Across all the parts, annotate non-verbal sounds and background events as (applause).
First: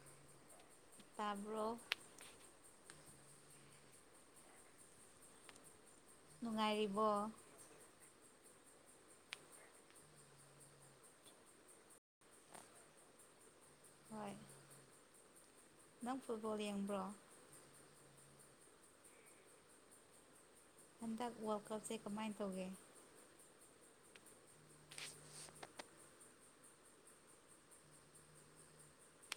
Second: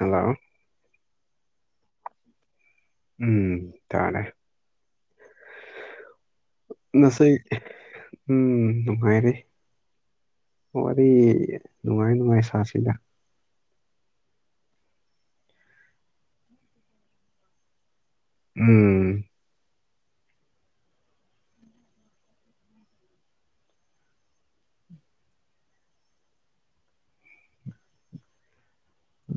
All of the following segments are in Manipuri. ꯍꯜꯂꯣ ꯇꯥꯕ꯭ꯔꯐ ꯎꯝ ꯇꯅꯦ ꯅꯨꯡꯉꯥꯏꯔꯤꯕ ꯉꯁꯤ ꯎꯝ ꯅꯨꯡꯉꯣꯏꯔꯤꯦ ꯋꯥꯔꯤ ꯅꯨꯡꯉꯥꯏ ꯅꯨꯡꯉꯥꯏ ꯁꯥꯁꯤꯗ ꯍꯣꯏ ꯅꯪ ꯐꯨꯠꯕꯣꯜ ꯌꯦꯡꯕ꯭ꯔꯣ ꯎꯝ ꯍꯟꯗꯛ ꯋꯥꯔꯜ ꯀꯞꯁꯦ ꯀꯃꯥꯏꯅ ꯇꯧꯒꯦ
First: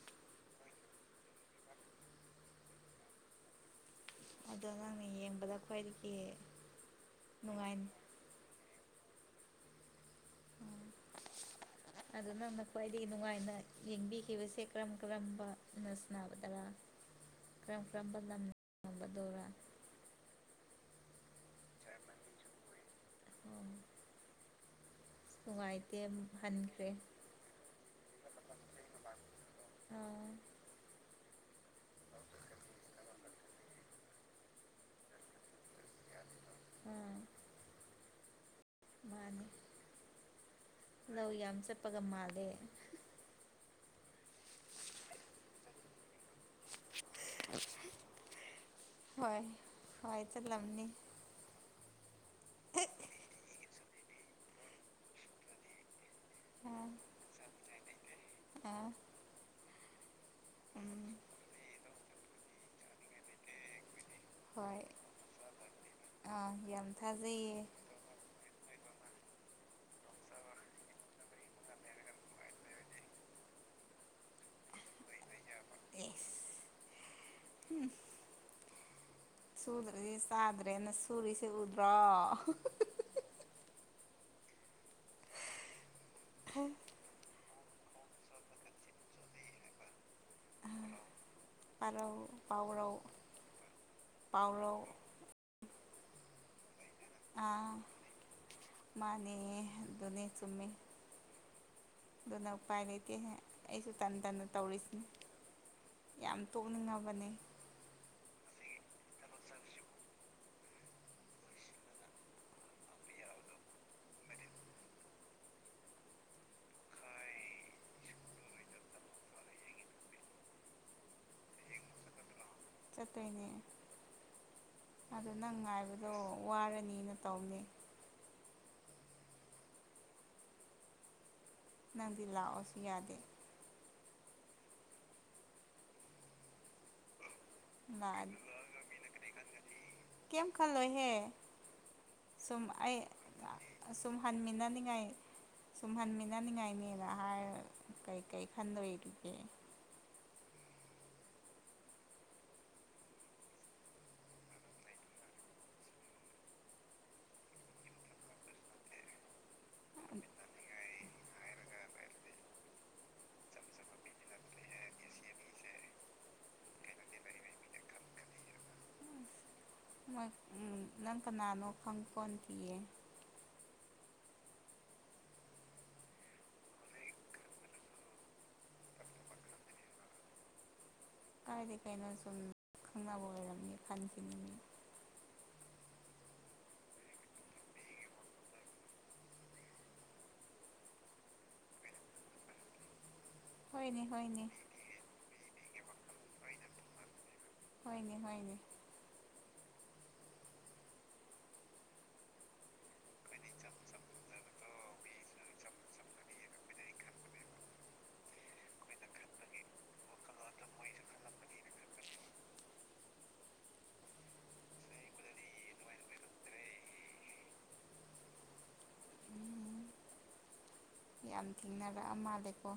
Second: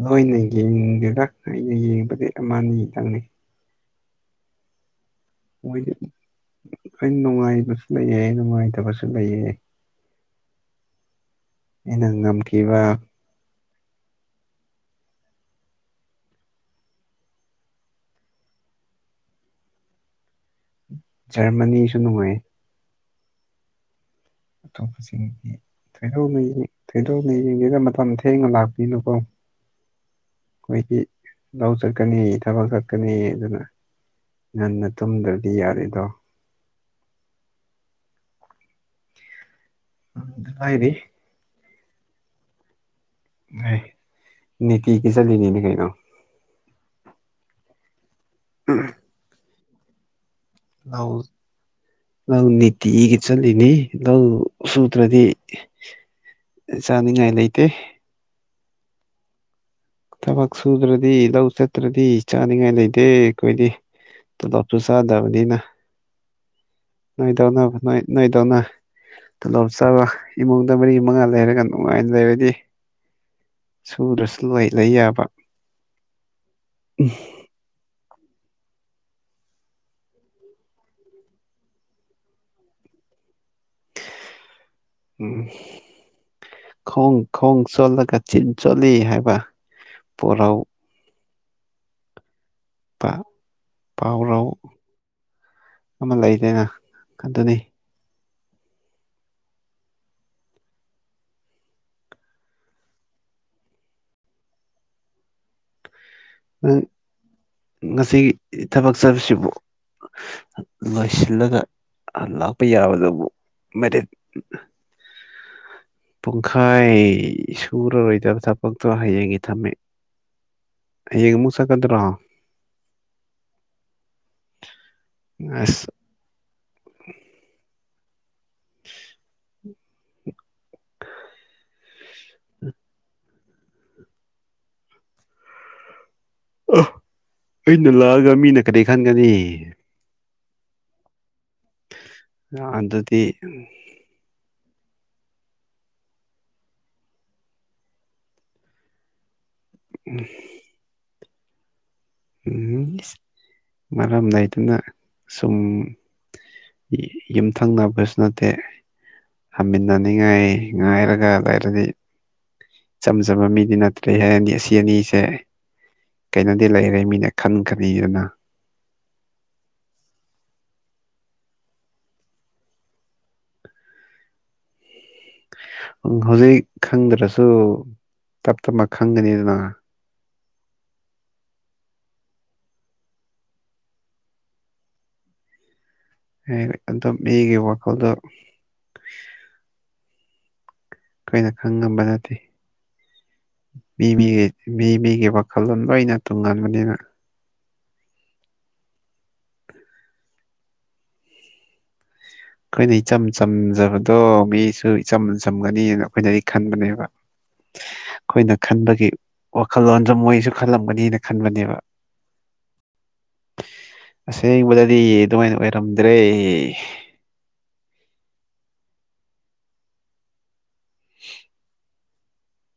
ꯂꯣꯏꯅ ꯌꯦꯡꯗꯦꯗ ꯑꯩꯅ ꯌꯦꯡꯕꯗꯤ ꯑꯃꯅꯤꯅꯤꯈꯤꯇꯪꯅꯤ ꯑꯗꯨꯥꯡ ꯃꯣꯏꯗꯤ ꯍ ꯅꯨꯡꯉꯥꯏ ꯅꯨꯡꯉꯥꯏꯕꯁꯨ ꯂꯩꯌꯦ ꯅꯨꯡꯉꯥꯏꯇꯕꯁꯨ ꯂꯩꯌꯦ ꯑꯩꯅ ꯎ ꯑꯗꯨ ꯅꯪꯅ ꯉꯝꯈꯤꯕ ꯈ꯭ꯋꯥꯏꯗꯒꯤ ꯅꯨꯡꯉꯥꯏꯅ ꯌꯦꯡꯕꯤꯈꯤꯕꯁꯦ ꯀꯔꯝ ꯀꯔꯝꯕꯅ ꯁꯥꯟꯒꯗꯔꯥ ꯀꯔꯝ ꯀꯔꯝꯕ ꯂꯝ ꯅꯉꯝꯕꯗꯧꯔꯥ ꯖꯔꯃꯁꯨꯅꯃꯣꯏ ꯑꯣ ꯑꯇꯣꯞꯄꯁꯤꯡꯒꯤ ꯅꯨꯡꯉꯥꯏꯇꯦ ꯊꯣꯏꯗꯣꯛꯅ ꯍꯟꯈ꯭ꯔꯦ ꯊꯣꯏꯗꯣꯛꯅ ꯌꯦꯡꯒꯦꯒ ꯃꯇꯝ ꯊꯦꯡꯅ ꯂꯥꯛꯄꯤꯅꯨꯀꯣ ꯑꯥ ꯑꯩꯈꯣꯏꯒꯤ ꯂꯧ ꯆꯠꯀꯅꯤ ꯊꯕꯛ ꯆꯠꯀꯅꯤ ꯑꯗꯨꯅ ꯉꯟꯅ ꯇꯨꯝꯗ꯭ꯔꯗꯤ ꯌꯥꯔꯤꯦꯗꯣ ꯎꯝ ꯃꯥꯅꯦ ꯑꯗꯨ ꯍꯥꯏꯔꯤ ꯂꯧ ꯌꯥꯝ ꯆꯠꯄꯒ ꯃꯥꯜꯂꯦ ꯍ ꯅꯅꯤꯇ ꯀ ꯆꯂꯤꯅꯤꯅꯤ ꯀꯩꯅꯩꯅꯣ ꯍꯣꯏ ꯍꯣꯏ ꯆꯠꯂꯝꯅꯤ ꯍꯥꯎ ꯅ ꯅꯠꯇ ꯍꯒ ꯆꯂꯅꯤ ꯂꯧ ꯁꯨꯗ꯭ꯔꯗꯤ ꯆꯥꯅꯤꯡꯉꯥꯏ ꯂꯩꯇꯦ ꯑ ꯊꯕꯛ ꯁꯨꯗ꯭ꯔꯗꯤ ꯂꯧ ꯆꯠꯇ꯭ꯔꯗꯤ ꯆꯥꯅꯤꯡꯉꯥꯏ ꯂꯩꯇꯦ ꯑꯩꯈꯣꯏꯗꯤ ꯇꯣꯂꯣꯞꯁꯨ ꯍꯣꯏ ꯆꯥꯗꯕꯅꯤꯅ ꯑꯥ ꯌꯥꯝ ꯅꯣꯏꯗꯧꯅ ꯊꯥꯖꯩꯌꯦ ꯅꯣꯏ ꯅꯣꯏꯗꯧꯅ ꯇꯣꯂꯣꯞ ꯆꯕ ꯏꯃꯨꯡꯗ ꯃꯔꯤ ꯃꯉꯥ ꯂꯩꯔꯒ ꯅꯨꯡꯉꯥꯏꯅ ꯂꯩꯔꯗꯤ ꯁꯨꯗꯁꯨ ꯂꯣꯏ ꯂꯩ ꯌꯥꯕ ꯑꯦ ꯎꯝ ꯁꯨꯗ꯭ꯔꯁꯤ ꯆꯥꯗ꯭ꯔꯦꯅ ꯁꯨꯔꯤꯁꯤꯦ ꯎꯗ꯭ꯔꯣ ꯈꯣꯡ ꯈꯪ ꯆꯣꯠꯂꯒ ꯆꯠ ꯆꯣꯠꯂꯤ ꯍꯥꯏꯕ ꯄꯔꯥꯎ ꯄꯥꯎ ꯄꯥꯎꯔꯧ ꯄꯥꯎꯔꯧ ꯑꯃ ꯂꯩꯗꯅ ꯑꯗꯨꯟꯅꯤ ꯑꯥ ꯃꯥꯅꯦ ꯣꯅꯤ ꯆꯨꯝꯃꯦ ꯑꯗꯨꯅ ꯎꯄꯥꯏ ꯂꯩꯇꯦꯍ ꯑꯩꯁꯨ ꯇꯟ ꯇꯟꯅ ꯇꯧꯔꯤꯁꯤꯅꯦ ꯌꯥꯝ ꯅꯪ ꯇꯣꯛꯅꯤꯡꯉꯕꯅꯤ ꯉꯁꯤ ꯊꯕꯛ ꯆꯠꯕꯁꯤꯕꯨ ꯂꯣꯏꯁꯤꯜꯂꯒ ꯂꯥꯛꯞꯄ ꯌꯥꯕꯗꯕꯨ ꯃꯦ ꯄꯨꯡꯈꯥꯏ ꯁꯨꯔꯔꯣꯏꯗꯕ ꯊꯕꯛꯇꯣ ꯍꯌꯦꯡꯒꯤ ꯊꯝꯃꯦ ꯍꯒ ꯃꯨꯁꯥꯀꯗ꯭ꯔꯥ ꯆꯠꯠꯇꯅꯦ ꯑꯗꯨ ꯅꯪ ꯑꯁ ꯉꯥꯏꯕꯗꯣ ꯋꯥꯔꯅꯤꯅ ꯇꯧꯅꯤ (unintelligible) ꯅꯪꯗꯤ ꯂꯥꯛꯑꯣꯁꯨ ꯌꯥꯗꯦ ꯑ ꯑꯩꯅ ꯂꯥꯛꯑꯒ ꯂꯥꯛꯑꯗꯤ ꯃꯤꯅ ꯀꯔꯤꯩ ꯈꯟꯒꯅꯤ ꯀꯩꯝ ꯈꯜꯂꯣꯏꯍꯦ ꯁꯨꯝ ꯑꯩ ꯑꯗꯨꯗꯤ ꯁꯨꯝ ꯍꯟꯃꯤꯟꯅꯅꯤꯡ ꯉꯥꯏ ꯁꯨꯝꯍꯟꯃꯤꯟꯅꯅꯤꯡꯉꯥꯏꯅꯦꯅ ꯍꯥꯏꯔ ꯀꯩ ꯀꯔꯤ ꯈꯟꯗꯣꯏꯔꯤꯒꯦ ꯎꯝ ꯎꯝ ꯃꯔꯝꯗꯥꯏꯗꯨꯅ ꯁꯨꯝ ꯌꯨꯝꯊꯪꯅꯕꯁꯨ ꯅꯠꯇꯦ ꯍꯃꯤꯟꯅꯅꯤꯡꯉꯥꯏ ꯉꯥꯏꯔꯒ ꯑꯗꯏꯔꯗꯤ ꯏꯆꯝ ꯆꯝꯕ ꯃꯤꯗꯤ ꯅꯠꯇ꯭ꯔꯦ ꯍꯥꯏ ꯑꯅꯤ ꯑꯁꯤ ꯑꯅꯤꯁꯦ ꯀꯩꯅꯣꯗꯤ ꯂꯩꯔꯦ ꯃꯤꯅ ꯈꯟꯒꯅꯤꯗꯅ ꯣꯏ ꯅꯪ ꯀꯅꯥꯅꯣ ꯈꯪ ꯀꯣꯟ ꯄꯤꯌꯦ ꯎ ꯍꯧꯖꯤꯛ ꯈꯪꯗ꯭ꯔꯁꯨ ꯇꯞ ꯇꯞꯅ ꯈꯪꯒꯅꯤꯗꯅ ꯀꯥꯏꯗꯒꯤ ꯀꯩꯅꯣ ꯁꯨꯝ ꯈꯪꯅꯕ ꯑꯣꯏꯔꯝꯅꯤ ꯐꯟꯈꯤꯅꯤꯡꯅꯤ ꯑꯗꯨꯣ ꯑꯩꯒꯤ ꯋꯥꯈꯜꯗ ꯀꯩꯅ ꯈꯪ ꯉꯝꯕ ꯅꯠꯇꯦ ꯍꯣꯏꯅꯦ ꯃꯤ ꯍꯣꯏꯅꯦ ꯃꯤꯒꯤ ꯃꯤ ꯃꯤꯒꯤ ꯋꯥꯈꯜꯂꯣꯟ ꯂꯣꯏꯅ ꯇꯨꯡꯒꯟꯥꯟꯕꯅꯤꯅ ꯍꯣꯏꯅꯦ ꯍꯣꯏꯅꯦ ꯑꯩꯈꯣꯏꯅ ꯏꯆꯝ ꯆꯝꯖꯕꯗꯣ ꯃꯤꯁꯨ ꯏꯆꯝ ꯆꯝꯒꯅꯤꯅ ꯑꯩꯈꯣꯏꯅꯗꯤ ꯈꯟꯕꯅꯦꯕ ꯑꯩꯈꯣꯏꯅ ꯈꯟꯕꯒꯤ ꯋꯥꯈꯜꯂꯣꯟꯗ ꯃꯣꯏꯁꯨ ꯈꯜꯂꯝꯒꯅꯤꯅ ꯈꯟꯕꯅꯦꯕ (inaudible) ꯑꯁꯦꯡꯕꯗꯗꯤ ꯑꯗꯨꯃꯥꯏꯅ ꯑꯣꯏꯔꯝꯗ꯭ꯔꯦ ꯎꯝ ꯌꯥꯝ ꯊꯦꯡꯅꯔꯛꯑ ꯃꯥꯜꯂꯦꯀꯣ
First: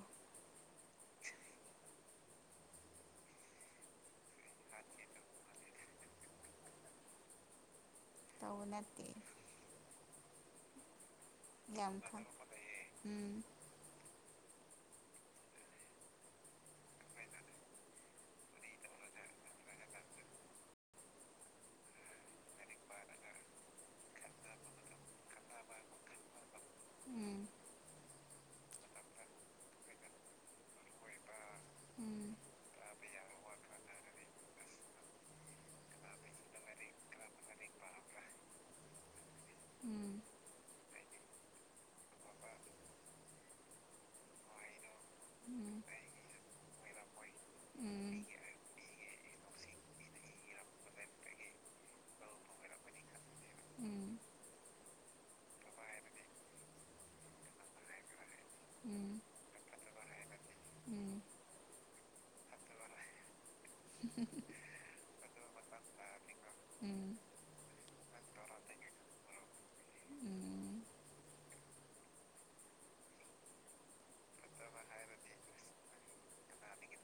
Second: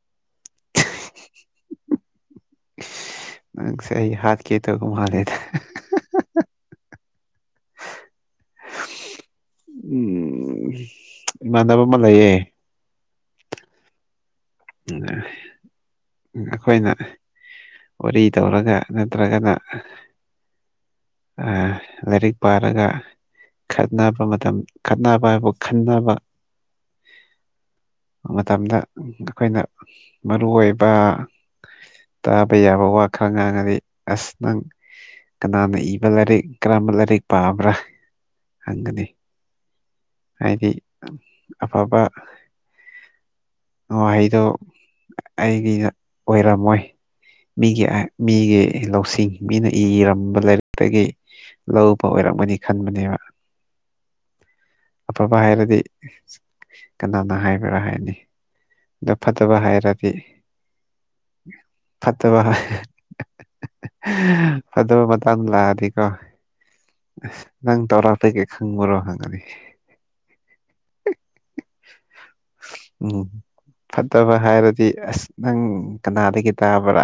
ꯅꯪ ꯁ ꯍꯥꯠ ꯀꯦꯇ ꯨꯃꯂꯦꯗ (inaudible) ꯇꯧꯅꯠꯇ ꯎꯝ ꯏꯃꯥꯟꯅꯕ ꯑꯃ ꯈꯪ ꯂꯩꯌꯦ ꯎꯝ ꯑ ꯑꯩꯈꯣꯏꯅ ꯋꯥꯔꯤ ꯇꯧꯔꯒ ꯅꯠꯇ꯭ꯔꯒꯅ ꯑ ꯂꯥꯏꯔꯤꯛ ꯄꯥꯔꯒ ꯈꯠꯅꯕ ꯃꯇꯝ ꯈꯠꯅꯕ ꯍꯥꯏꯕꯨ ꯈꯟꯅꯅꯕ ꯎꯝ ꯃꯇꯝꯗ ꯑꯩꯈꯣꯏꯅ ꯃꯔꯨ ꯑꯣꯏꯕ ꯎꯝ ꯇꯥꯕ ꯌꯥꯕ ꯋꯥ ꯈꯔ ꯉꯥꯡꯉꯗꯤ ꯑꯁ ꯅꯪ ꯀꯅꯥꯅ ꯏꯕ ꯂꯥꯏꯔꯤꯛ ꯀꯔꯝꯕ ꯂꯥꯏꯔꯤꯛ ꯄꯥꯕ꯭ꯔꯥ ꯍꯪꯒꯅꯤ ꯎꯝ ꯍꯥꯏꯗꯤ ꯑꯐꯕ ꯋꯥꯍꯩꯗꯣ ꯑꯩꯒꯤ ꯑꯣꯏꯔꯝꯃꯣꯏ ꯃꯤꯒꯤ ꯎꯝ ꯃꯤꯒꯤ ꯂꯧꯁꯤꯡ ꯃꯤꯅ ꯏꯔꯝꯕ ꯂꯥꯏꯔꯤꯛꯇꯒꯤ ꯂꯧꯕ ꯑꯣꯏꯔ ꯀꯛꯒꯅꯤ ꯈꯟꯕꯅꯦꯕ ꯎꯝ ꯑꯐꯕ ꯍꯥꯏꯔꯗꯤ ꯀꯅꯥꯅ ꯍꯥꯏꯕꯔꯥ ꯍꯥꯏꯔꯅꯤ ꯎꯝ ꯎꯝ ꯑꯗꯣ ꯐꯠꯇꯕ ꯍꯥꯏꯔ ꯎꯝ ꯐꯠꯇꯕ ꯐꯠꯇꯕ ꯃꯇꯥꯡꯗ ꯂꯥꯛꯑꯅꯤꯀꯣ ꯎꯝ ꯅꯪ ꯇꯧꯔꯥꯇꯒꯦ ꯈꯪꯕꯔꯣ ꯍꯪꯉꯅꯤ ꯎꯝ ꯎꯝ ꯐꯠꯇꯕ ꯍꯥꯏꯔꯗꯤ ꯑꯁ ꯅꯪ ꯀꯅꯥꯗꯒꯤ ꯇꯥꯕ꯭ꯔꯥ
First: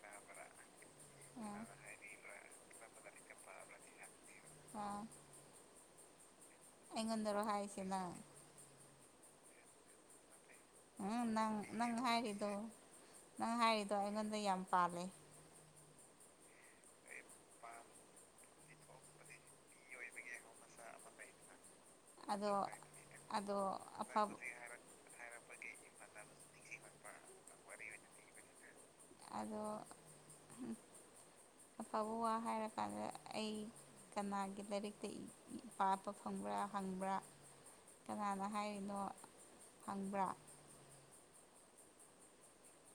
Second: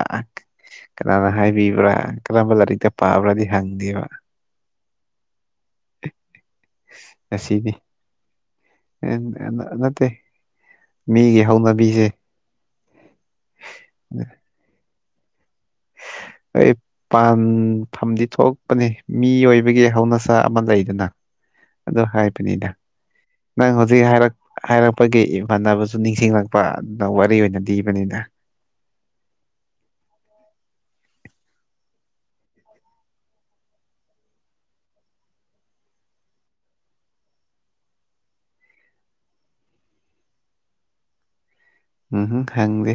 ꯀꯅꯥꯅ ꯑꯣ ꯍꯥꯏꯕꯤꯕ꯭ꯔꯥ ꯀꯔꯝꯕ ꯂꯥꯏꯔꯤꯛꯇ ꯄꯥꯕ꯭ꯔꯥꯗꯤ ꯍꯪꯗꯦꯕ ꯑꯥ ꯑꯩꯉꯣꯟꯗꯔꯣ ꯍꯥꯏꯁꯤꯅ ꯇꯦ ꯎꯝ ꯅꯪ ꯅꯪ ꯍꯥꯏꯗꯨꯣ ꯅꯪ ꯍꯥꯏꯔꯤꯗꯣ ꯑꯩꯉꯣꯟꯗ ꯌꯥꯝ ꯄꯥꯜꯂꯦ (inaudible) ꯑꯩ ꯄꯥꯟꯐꯝꯗꯤ ꯊꯣꯛꯂꯛꯄꯅꯤ ꯃꯤ ꯑꯣꯏꯕꯒꯤ ꯍꯧꯅꯁꯥ ꯑꯃ ꯂꯩꯗꯅ ꯑ ꯑꯗꯣ ꯍꯥꯏꯕꯅꯤꯗ ꯑꯗꯣ ꯅꯪ ꯍꯧꯖꯤꯛ ꯍꯥꯏꯔꯛ ꯑꯐꯕ ꯍꯥꯏꯔꯛꯄꯒꯤ ꯐꯥꯟꯅꯕꯁꯨ ꯅꯤꯡꯁꯤꯡꯂꯛꯄ ꯑꯗꯨꯅ ꯋꯥꯔꯤ ꯑꯣꯏꯅ ꯂꯤꯕꯅꯤꯅ ꯑꯗꯣ ꯑꯐꯕ ꯋꯥ ꯍꯥꯏꯔꯀꯥꯟꯗ ꯑꯩ ꯀꯅꯥꯒꯤ ꯂꯥꯏꯔꯤꯛꯇ ꯄꯥꯄ ꯐꯪꯕ꯭ꯔꯥ ꯍꯪꯕ꯭ꯔꯥ ꯀꯅꯥꯅ ꯍꯥꯏꯔꯤꯅꯣ ꯐꯪꯕ꯭ꯔꯥ ꯎꯝ ꯍꯒꯦ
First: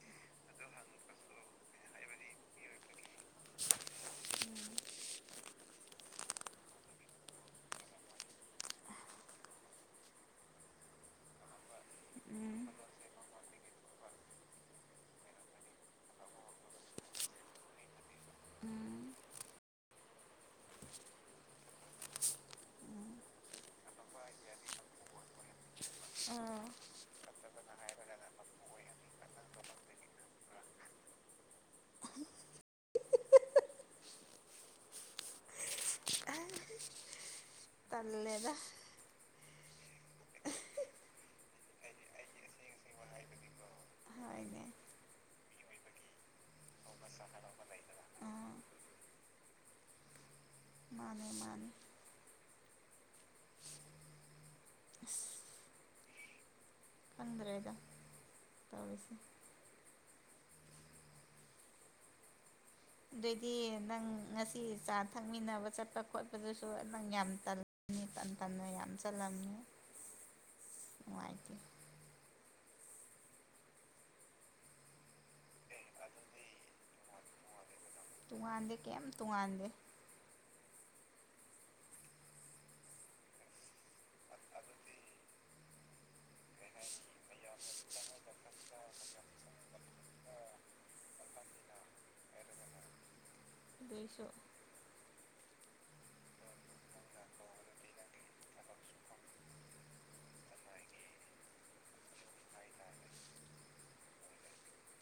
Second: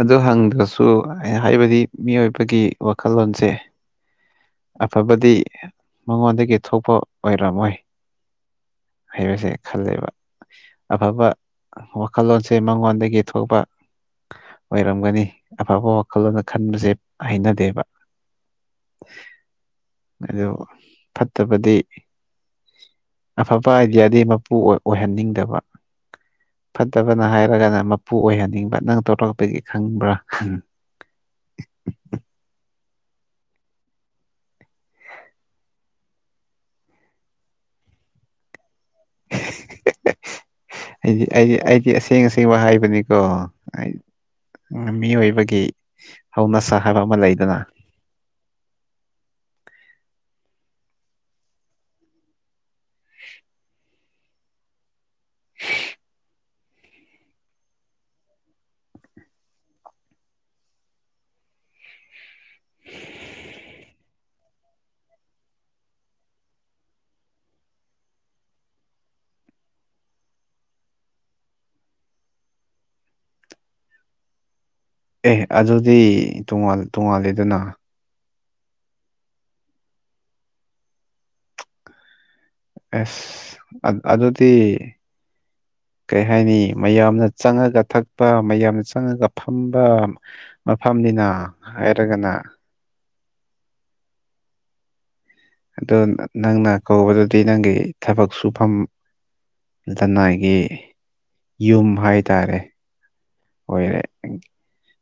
ꯑꯗꯨ ꯍꯪꯗ꯭ꯔꯁꯨ ꯍꯥꯏꯕꯗꯤ ꯃꯤꯑꯣꯏꯕꯒꯤ ꯋꯥꯈꯜꯂꯣꯟꯁꯦ ꯑꯐꯕꯗꯤ ꯃꯉꯣꯟꯗꯒꯤ ꯊꯣꯛꯄ ꯑꯣꯏꯔꯝꯃꯣꯏ ꯍꯥꯏꯕꯁꯦ ꯈꯜꯂꯦꯕ ꯑꯐꯕ ꯋꯥꯈꯜꯂꯣꯟꯁꯦ ꯎꯝ ꯃꯉꯣꯟꯗꯒꯤ ꯊꯣꯛꯄ ꯑꯣꯏꯔꯝꯒꯅꯤ ꯑꯐꯕ ꯋꯥꯈꯜꯂꯣꯟꯅ ꯈꯟꯕꯁꯦ ꯍꯩꯅꯗꯦꯕ ꯎꯝ ꯑꯗꯨ ꯐꯠꯇꯕꯗꯤ ꯑꯐꯕ ꯑꯥꯏꯗꯤꯌꯥꯗꯤ ꯃꯄꯨ ꯑꯣ ꯑꯣꯏꯍꯟꯅꯤꯡꯗꯕ ꯑꯥ ꯐꯠꯇꯕꯅ ꯍꯥꯏꯔ ꯅꯠꯇ꯭ꯔꯒꯅ ꯃꯄꯨ ꯑꯣꯏꯍꯟꯅꯤꯡꯕ ꯅꯪ ꯇꯧꯔꯛꯄꯒꯤ ꯈꯪꯕ꯭ꯔꯥ (inaudible) ꯇꯜꯂꯦꯗ ꯑꯩꯗꯤ ꯑꯩꯗꯤ ꯑꯩꯗꯤ ꯑꯁꯦꯡ ꯑꯁꯦꯡꯕ ꯍꯥꯏꯕꯅꯤꯀꯣ ꯑꯩ ꯍꯣꯏꯅꯦ ꯃꯤꯑꯣꯏꯕꯒꯤ ꯍꯧꯅꯁꯥ ꯍꯥꯏꯕ ꯑꯃ ꯂꯩꯗꯅ (unintelligible) ꯑꯥ ꯃꯥꯅꯦ ꯃꯥꯅꯦ ꯀꯪꯗ꯭ꯔꯦꯗ ꯇꯧꯔꯤꯁꯤ ꯗꯣꯏꯗꯤ ꯅꯪ ꯉꯁꯤ ꯆꯥ ꯊꯛꯃꯤꯟꯅꯕ ꯆꯠꯄ ꯈꯣꯠꯄꯗꯨꯁꯨ ꯅꯪ ꯌꯥꯝ ꯇꯜ ꯅꯤ ꯇꯟ ꯇꯟꯅ ꯌꯥꯝ ꯆꯠꯂꯝꯉꯦ (inaudible) ꯋꯥꯏꯇꯦ ꯑꯦ ꯑꯗꯨꯗꯤ ꯇꯣꯉꯥꯟ ꯇꯣꯉꯥꯟꯂꯦꯗꯅ ꯇꯨꯉꯥꯟꯗꯦ ꯀꯦꯝ ꯇꯨꯉꯥꯟꯗꯦ ꯑꯦꯁ ꯑꯠ ꯑꯗꯨꯗꯤ ꯀꯩ ꯍꯥꯏꯅꯤ ꯃꯌꯥꯝꯅ ꯆꯪꯉꯒ ꯊꯛꯄ ꯃꯌꯥꯝꯅ ꯆꯪꯉꯒ ꯐꯝꯕ ꯃꯐꯝ ꯅꯤꯅ ꯍꯥꯏꯔꯒꯅ ꯗꯨꯏꯁꯣ ꯑꯗꯣ ꯅꯪꯅ ꯀꯧꯕꯗꯨꯗꯤ ꯅꯪꯒꯤ ꯊꯕꯛ ꯁꯨꯐꯝ ꯂꯅꯥꯏꯒꯤ ꯌꯨꯝ ꯍꯥꯏꯇꯥꯔꯦ ꯑꯣꯏꯔꯦ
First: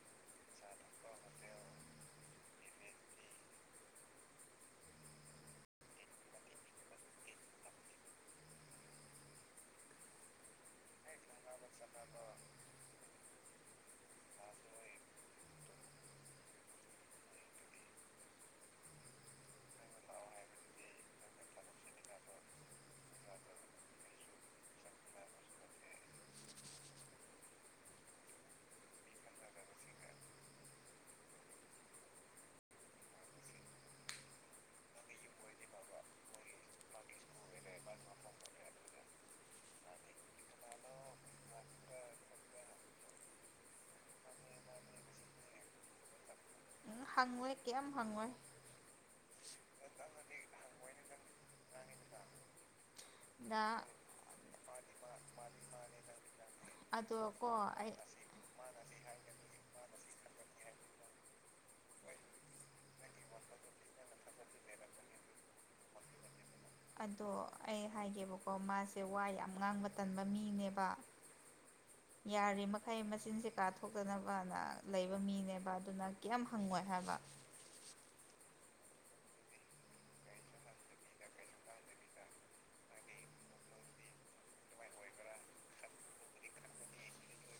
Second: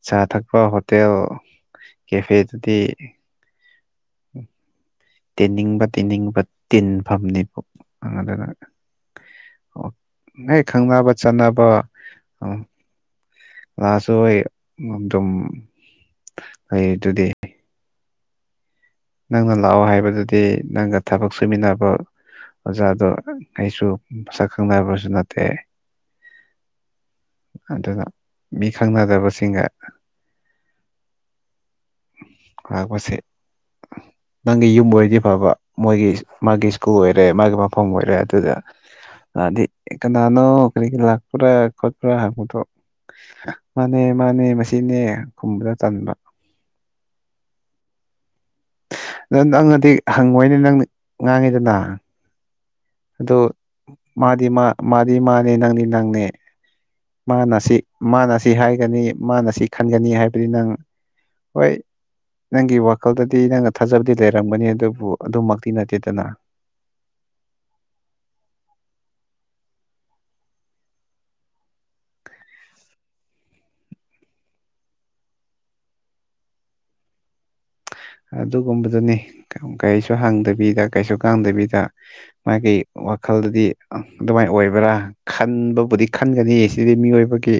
ꯆꯥ ꯊꯛꯄ ꯍꯣꯇꯦꯜ ꯀꯦꯐꯦꯗꯨꯗꯤ ꯎꯝ ꯇꯤꯟꯅꯤꯡꯕ ꯇꯤꯟꯅꯤꯡꯕ ꯇꯤꯟꯐꯝꯅꯦꯕ ꯑꯗꯅ ꯑꯣ ꯅꯣꯏ ꯈꯪꯅꯕ ꯆꯥꯟꯅꯕ ꯎꯝ ꯂꯁꯨ ꯍꯣꯏ ꯉꯝꯗꯨꯝ ꯂꯩꯔꯤꯗꯨꯗꯤ ꯅꯪꯅ ꯂꯥꯛꯑꯣ ꯍꯥꯏꯕꯗꯨꯗꯤ ꯅꯪꯒ ꯊꯕꯛ ꯁꯨꯃꯤꯟꯅꯕ ꯑꯣꯖꯥꯗꯣ ꯑꯩꯁꯨ ꯃꯁꯛ ꯈꯪꯗꯕꯁꯨ ꯅꯠꯇꯦ ꯑꯗꯨꯅ ꯃꯤ ꯈꯪꯅꯗꯕꯁꯤꯡꯒ ꯂꯥꯛꯄꯁꯦ ꯅꯪꯒꯤ ꯌꯨꯝ ꯑꯣꯏꯔꯗꯤ ꯐꯕ ꯃꯣꯏꯒꯤ ꯃꯥꯒꯤ ꯁ꯭ꯀꯨꯜ ꯑꯣꯏꯔꯦ ꯃꯥꯒꯤ ꯃꯐꯝ ꯑꯣꯏꯔꯦ ꯑꯗꯨꯗ ꯑꯗꯤ ꯀꯅꯣ ꯀꯔꯤꯒꯤ ꯂꯥꯛꯄ꯭ꯔ ꯈꯣꯠꯄ꯭ꯔ ꯍꯥꯏꯕꯗꯣ ꯃꯥꯅꯦ ꯃꯥꯅꯦ ꯃꯁꯤꯅꯦ ꯈꯨꯝꯕꯗ ꯇꯟꯕ ꯎ ꯍꯥꯡꯉꯣꯏ ꯀꯩꯝ ꯍꯥꯡꯉꯣꯏ ꯑꯗ ꯅꯪꯅꯗꯤ ꯍꯪꯉꯣꯏꯅꯤ ꯅꯪꯅ ꯉꯥꯡꯉꯤꯗꯅ ꯑꯗꯣ ꯗ ꯃꯥꯗꯤ ꯃꯥ ꯃꯥꯗꯤ ꯃꯥꯅꯦ ꯅꯪꯅꯦ ꯅꯪꯅꯦ ꯑꯗꯣ ꯀꯣ ꯃꯥꯅ ꯑꯁꯤ ꯑꯩ ꯃꯥꯅ ꯁꯤ ꯍꯥꯏꯒꯅꯤ ꯃꯥꯅ ꯁꯤ ꯈꯟꯒꯅꯤ ꯍꯥꯏꯕꯗꯤ ꯅꯪ ꯍꯣꯏ ꯅꯪꯒꯤ ꯋꯥꯈꯜꯗꯗꯤ ꯅꯪꯅ ꯊꯥꯖꯕꯗꯤ ꯂꯩꯔꯝꯒꯅꯤ ꯑꯗꯨꯕꯨ ꯑꯗꯨꯃꯛꯇꯤ ꯅꯠꯇꯦꯗꯅ ꯑꯗꯣ ꯑꯩ ꯍꯥꯏꯒꯦꯕꯀꯣ ꯃꯥꯁꯦ ꯋꯥ ꯌꯥꯝ ꯉꯥꯡꯕ ꯇꯟꯕ ꯃꯤꯅꯦꯕ ꯌꯥꯔꯤ ꯃꯈꯩ ꯃꯆꯤꯟꯁꯦ ꯀꯥꯊꯣꯛꯇꯅꯕꯅ ꯂꯩꯕ ꯃꯤꯅꯦꯕ ꯑꯗꯨꯅ ꯀꯩꯝ ꯍꯪꯉꯣꯏ ꯍꯥꯏꯕ (inaudible) ꯑꯗꯨꯒꯨꯝꯕꯗꯨꯅꯤ ꯀꯩꯁꯨ ꯍꯪꯗꯕꯤꯗ ꯀꯩꯁꯨ ꯀꯥꯡꯗꯕꯤꯗ ꯃꯥꯒꯤ ꯋꯥꯈꯜ ꯑꯗꯨꯗꯤ ꯑꯗꯨꯃꯥꯏꯅ ꯑꯣꯏꯕ꯭ꯔꯥ ꯈꯟꯕꯕꯨꯗꯤ ꯈꯟꯒꯅꯤ ꯁꯤꯗꯤ ꯃꯤꯑꯣꯏꯕꯒꯤ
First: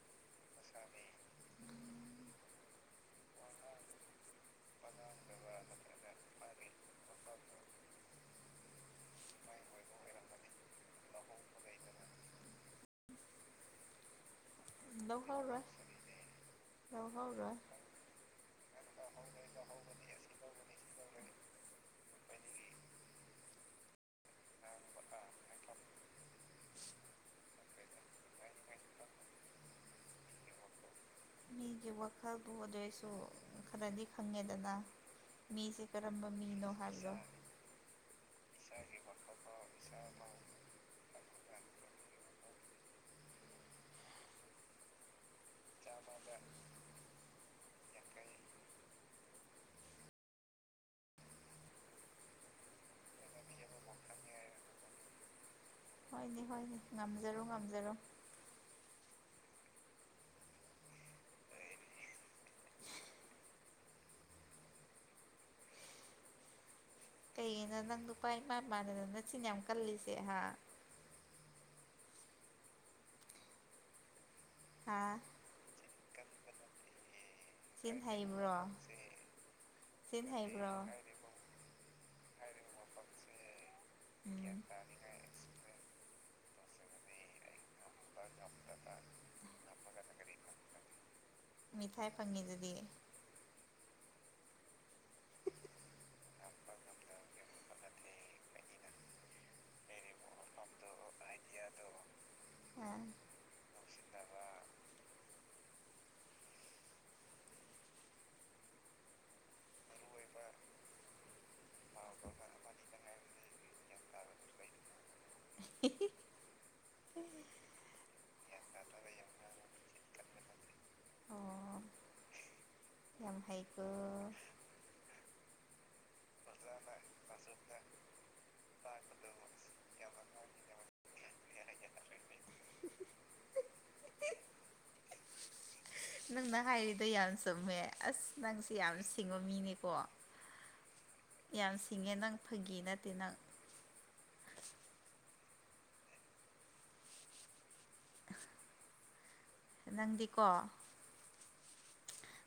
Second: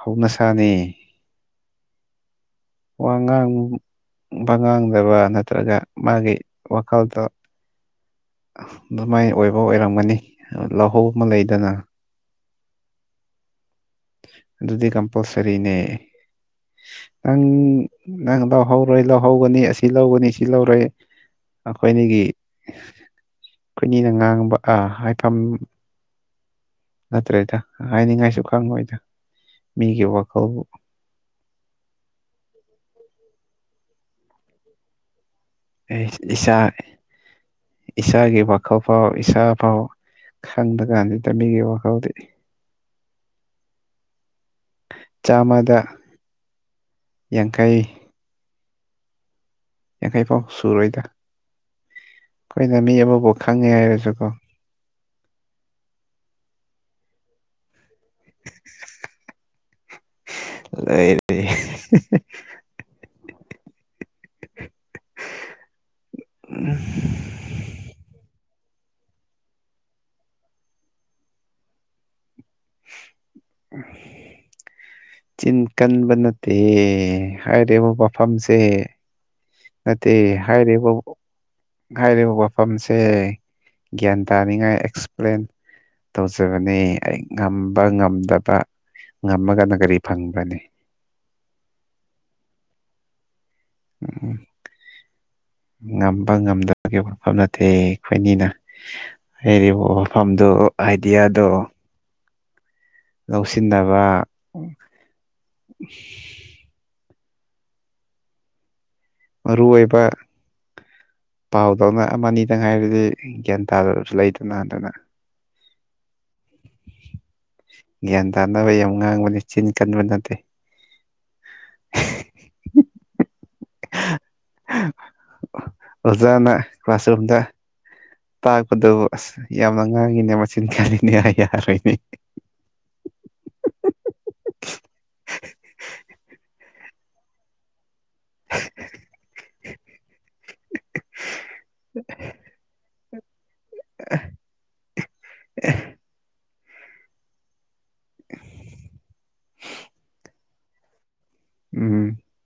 ꯍꯧꯅꯁꯥꯅꯤ ꯋꯥ ꯉꯥꯡ ꯋꯥꯉꯥꯡꯗꯕ ꯅꯠꯇ꯭ꯔꯒ ꯃꯥꯒꯤ ꯋꯥꯈꯜꯗꯣ ꯑꯗꯨꯃꯥꯏꯅ ꯑꯣꯏꯕ ꯑꯣꯏꯔꯝꯒꯅꯤ ꯂꯧꯍꯧ ꯑꯃ ꯂꯩꯗꯅ ꯑꯗꯨꯗꯤ ꯂꯧꯍꯧꯔꯣꯏ ꯀꯝꯄꯜꯁꯔꯤꯅꯦ ꯅꯪ ꯂꯧꯍꯧꯔꯣꯏ ꯅꯪ ꯂꯧꯍꯧꯔꯣꯏ ꯂꯧꯍꯧꯒꯅꯤ ꯑꯁꯤ ꯂꯧꯒꯅꯤ ꯁꯤ ꯂꯧꯔꯣꯏ ꯑꯩꯈꯣꯏꯒꯤ ꯑꯩꯣꯏꯅꯤꯅ ꯉꯥꯡꯕ ꯍꯥꯏꯐꯝ ꯑꯠꯇꯦꯇ ꯍꯥꯏꯅꯤꯡꯉꯥꯏꯁꯨ ꯈꯪꯉꯣꯏꯗ ꯃꯤꯒꯤ ꯋꯥꯈꯜꯕꯨ ꯁꯨ ꯈꯔꯗꯤ ꯈꯪꯉꯦꯗꯅ ꯃꯤꯁꯦ ꯀꯔꯝꯕ ꯃꯤꯅꯣ ꯍꯥꯏꯕꯗꯣ ꯏꯁꯥ ꯏꯥꯒꯤ ꯍꯕ ꯀꯧꯕ ꯐꯥꯎ ꯏꯥ ꯐꯥꯎ ꯈꯪꯗ ꯥꯟꯗꯤ ꯇꯃꯤꯒꯤ ꯋꯥ ꯀꯥꯎꯗꯤ ꯆꯥꯝꯃꯗ ꯌꯥꯡꯈꯩ ꯌꯥꯡꯈꯩ ꯐꯥꯎ ꯁꯨꯔꯣꯏꯗ ꯑꯩꯈꯣꯏꯅ ꯃꯤ ꯑꯃꯕꯨꯥꯎ ꯈꯪꯉꯦ ꯍꯥꯏꯔꯁꯨꯀꯣ ꯍꯣꯏꯅꯦ ꯍꯣꯏꯅꯦ ꯉꯝꯖꯔꯣ ꯉꯝꯖꯔꯣ ꯂꯩ ꯂꯩ ꯎ ꯀꯩꯒꯤꯅ ꯅꯪ ꯅꯨꯄꯥ ꯏꯃꯥ ꯏ ꯃꯥꯟꯅꯅ ꯅ ꯁꯤꯤꯟꯅ ꯌꯥꯝ ꯀꯜꯂꯤꯁꯦ ꯍꯥ (inaudible) ꯍꯥ ꯆꯤꯟ ꯀꯟꯕ ꯅꯠꯇꯦ ꯍꯥꯏꯔꯦꯕ ꯆꯤꯟ ꯍꯩꯕ꯭ꯔꯣ ꯃꯐꯝꯁꯦ ꯅꯠꯇ ꯆꯤꯟ ꯍꯥꯏꯔꯦ ꯍꯩꯕ꯭ꯔꯣ ꯍꯥꯏꯔꯤꯕ ꯋꯥꯐꯝꯁꯦ ꯒ꯭ꯌꯥꯟ ꯎꯝ ꯇꯥꯅꯤꯡꯉꯥꯏ ꯑꯦꯛꯁꯄ꯭ꯂꯦꯟ ꯇꯧꯖꯕꯅꯦ ꯑꯩ ꯉꯝꯕ ꯉꯝꯗꯕ ꯉꯝꯃꯒꯅ ꯀꯔꯤ ꯐꯪꯕꯅꯤ ꯃꯤꯊꯥꯏ ꯐꯪꯉꯤꯗꯨꯗꯤ ꯎꯝ ꯉꯝꯕ ꯉꯝꯗꯕꯒꯤ ꯋꯥꯠꯐꯝ ꯅꯠꯇꯦ ꯑꯩꯈꯣꯏꯅꯤꯅ ꯍꯥꯏꯔꯤꯕ ꯃꯐꯝꯗꯨ ꯑꯥꯏꯗꯤꯌꯥꯗꯣ ꯑ ꯂꯧꯁꯤꯟꯅꯕ ꯃꯔ ꯔꯨ ꯑꯣꯏ ꯄꯥꯎꯗꯧꯅ ꯑꯃꯅꯤ ꯑꯗꯪ ꯍꯥꯏꯔꯗꯤ ꯒ꯭ꯌꯥꯟ ꯇꯥꯗꯕꯁꯨ ꯂꯩꯗ ꯊꯅꯍꯇꯅ (inaudible) ꯒ꯭ꯌꯥꯟ ꯇꯥꯅꯕ ꯌꯥꯝ ꯉꯥꯡꯕꯅꯦ ꯆꯤꯟ ꯀꯟꯕ ꯅꯠꯇꯦ ꯑꯣ ꯌꯥꯝ ꯍꯩꯀ ꯑꯣꯖꯥꯅ ꯀ꯭ꯂꯥꯁꯔꯨꯝꯗ ꯇꯥꯛꯄꯗꯨ ꯑꯁ ꯌꯥꯝꯅ ꯉꯥꯡꯉꯤꯅꯦ ꯃꯆꯤꯟ ꯀꯌꯥꯔꯤꯅꯦ ꯌꯥꯔꯣꯏꯅꯦ (inaudible) ꯅꯪ ꯑ ꯌꯥꯝ ꯆꯨꯝꯃꯦꯦ ꯑꯁ ꯅꯪꯁꯦ ꯌꯥꯝ ꯁꯤꯡꯕ ꯃꯤꯅꯦꯀꯣ ꯌꯥꯝ ꯁꯤꯡꯉꯦ ꯅꯪ ꯐꯒꯤ ꯅꯠꯇꯦ ꯅꯪ ꯑ (inaudible) ꯅꯪꯗꯤꯀꯣ ꯎꯝ